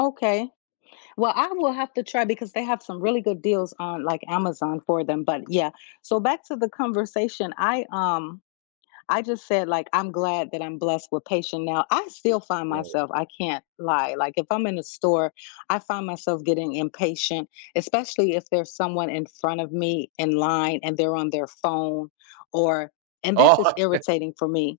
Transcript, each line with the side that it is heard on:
left: Okay. Well, I will have to try because they have some really good deals on, like, Amazon for them, but yeah, so back to the conversation, I um, I just said like, "I'm glad that I'm blessed with patient now," I still find
right: Right.
left: myself I can't lie, like, if I'm in the store, I find myself getting impatient, especially if there's someone in front of me in line and they're on their phone or and
right: Oh,
left: this is
right: okay.
left: irritating for me,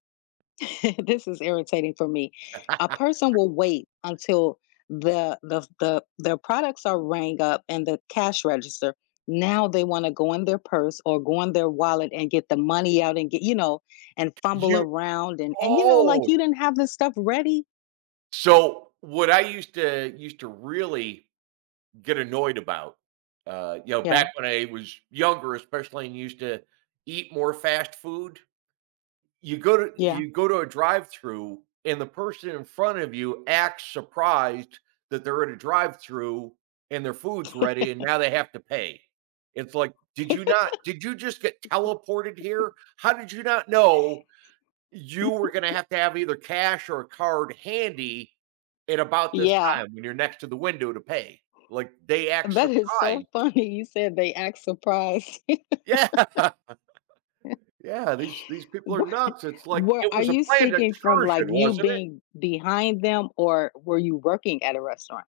left: this is irritating for me- a person will wait until the the the the products are rang up and the cash register, now they wanna go in their purse or go in their wallet and get the money out and get you know, and fumble
right: You
left: around and and, you know, like,
right: oh!
left: "You didn't have this stuff ready?"
right: So, what I used to used to really get annoyed about, uh, you know, back
left: Yeah.
right: when I was younger, especially, and used to eat more fast food, you go to
left: Yeah.
right: you go to a drive-thru and the person in front of you acts surprised that they're at a drive-thru and their food's ready and now they have to pay. It's like, "Did you not did you just get teleported here? How did you not know you were gonna have to have either cash or a card handy in about this
left: Yeah.
right: time when you're next to the window to pay?" Like, they act
left: That is so
right: surprised.
left: funny, you said they act surprised.
right: Yeah. Yeah, these these people are
left: What
right: nuts, it's, like, "It
left: where are
right: was a
left: you
right: planned
left: speaking from,
right: excursion,
left: like, you
right: wasn't it?"
left: being behind them, or were you working at a restaurant?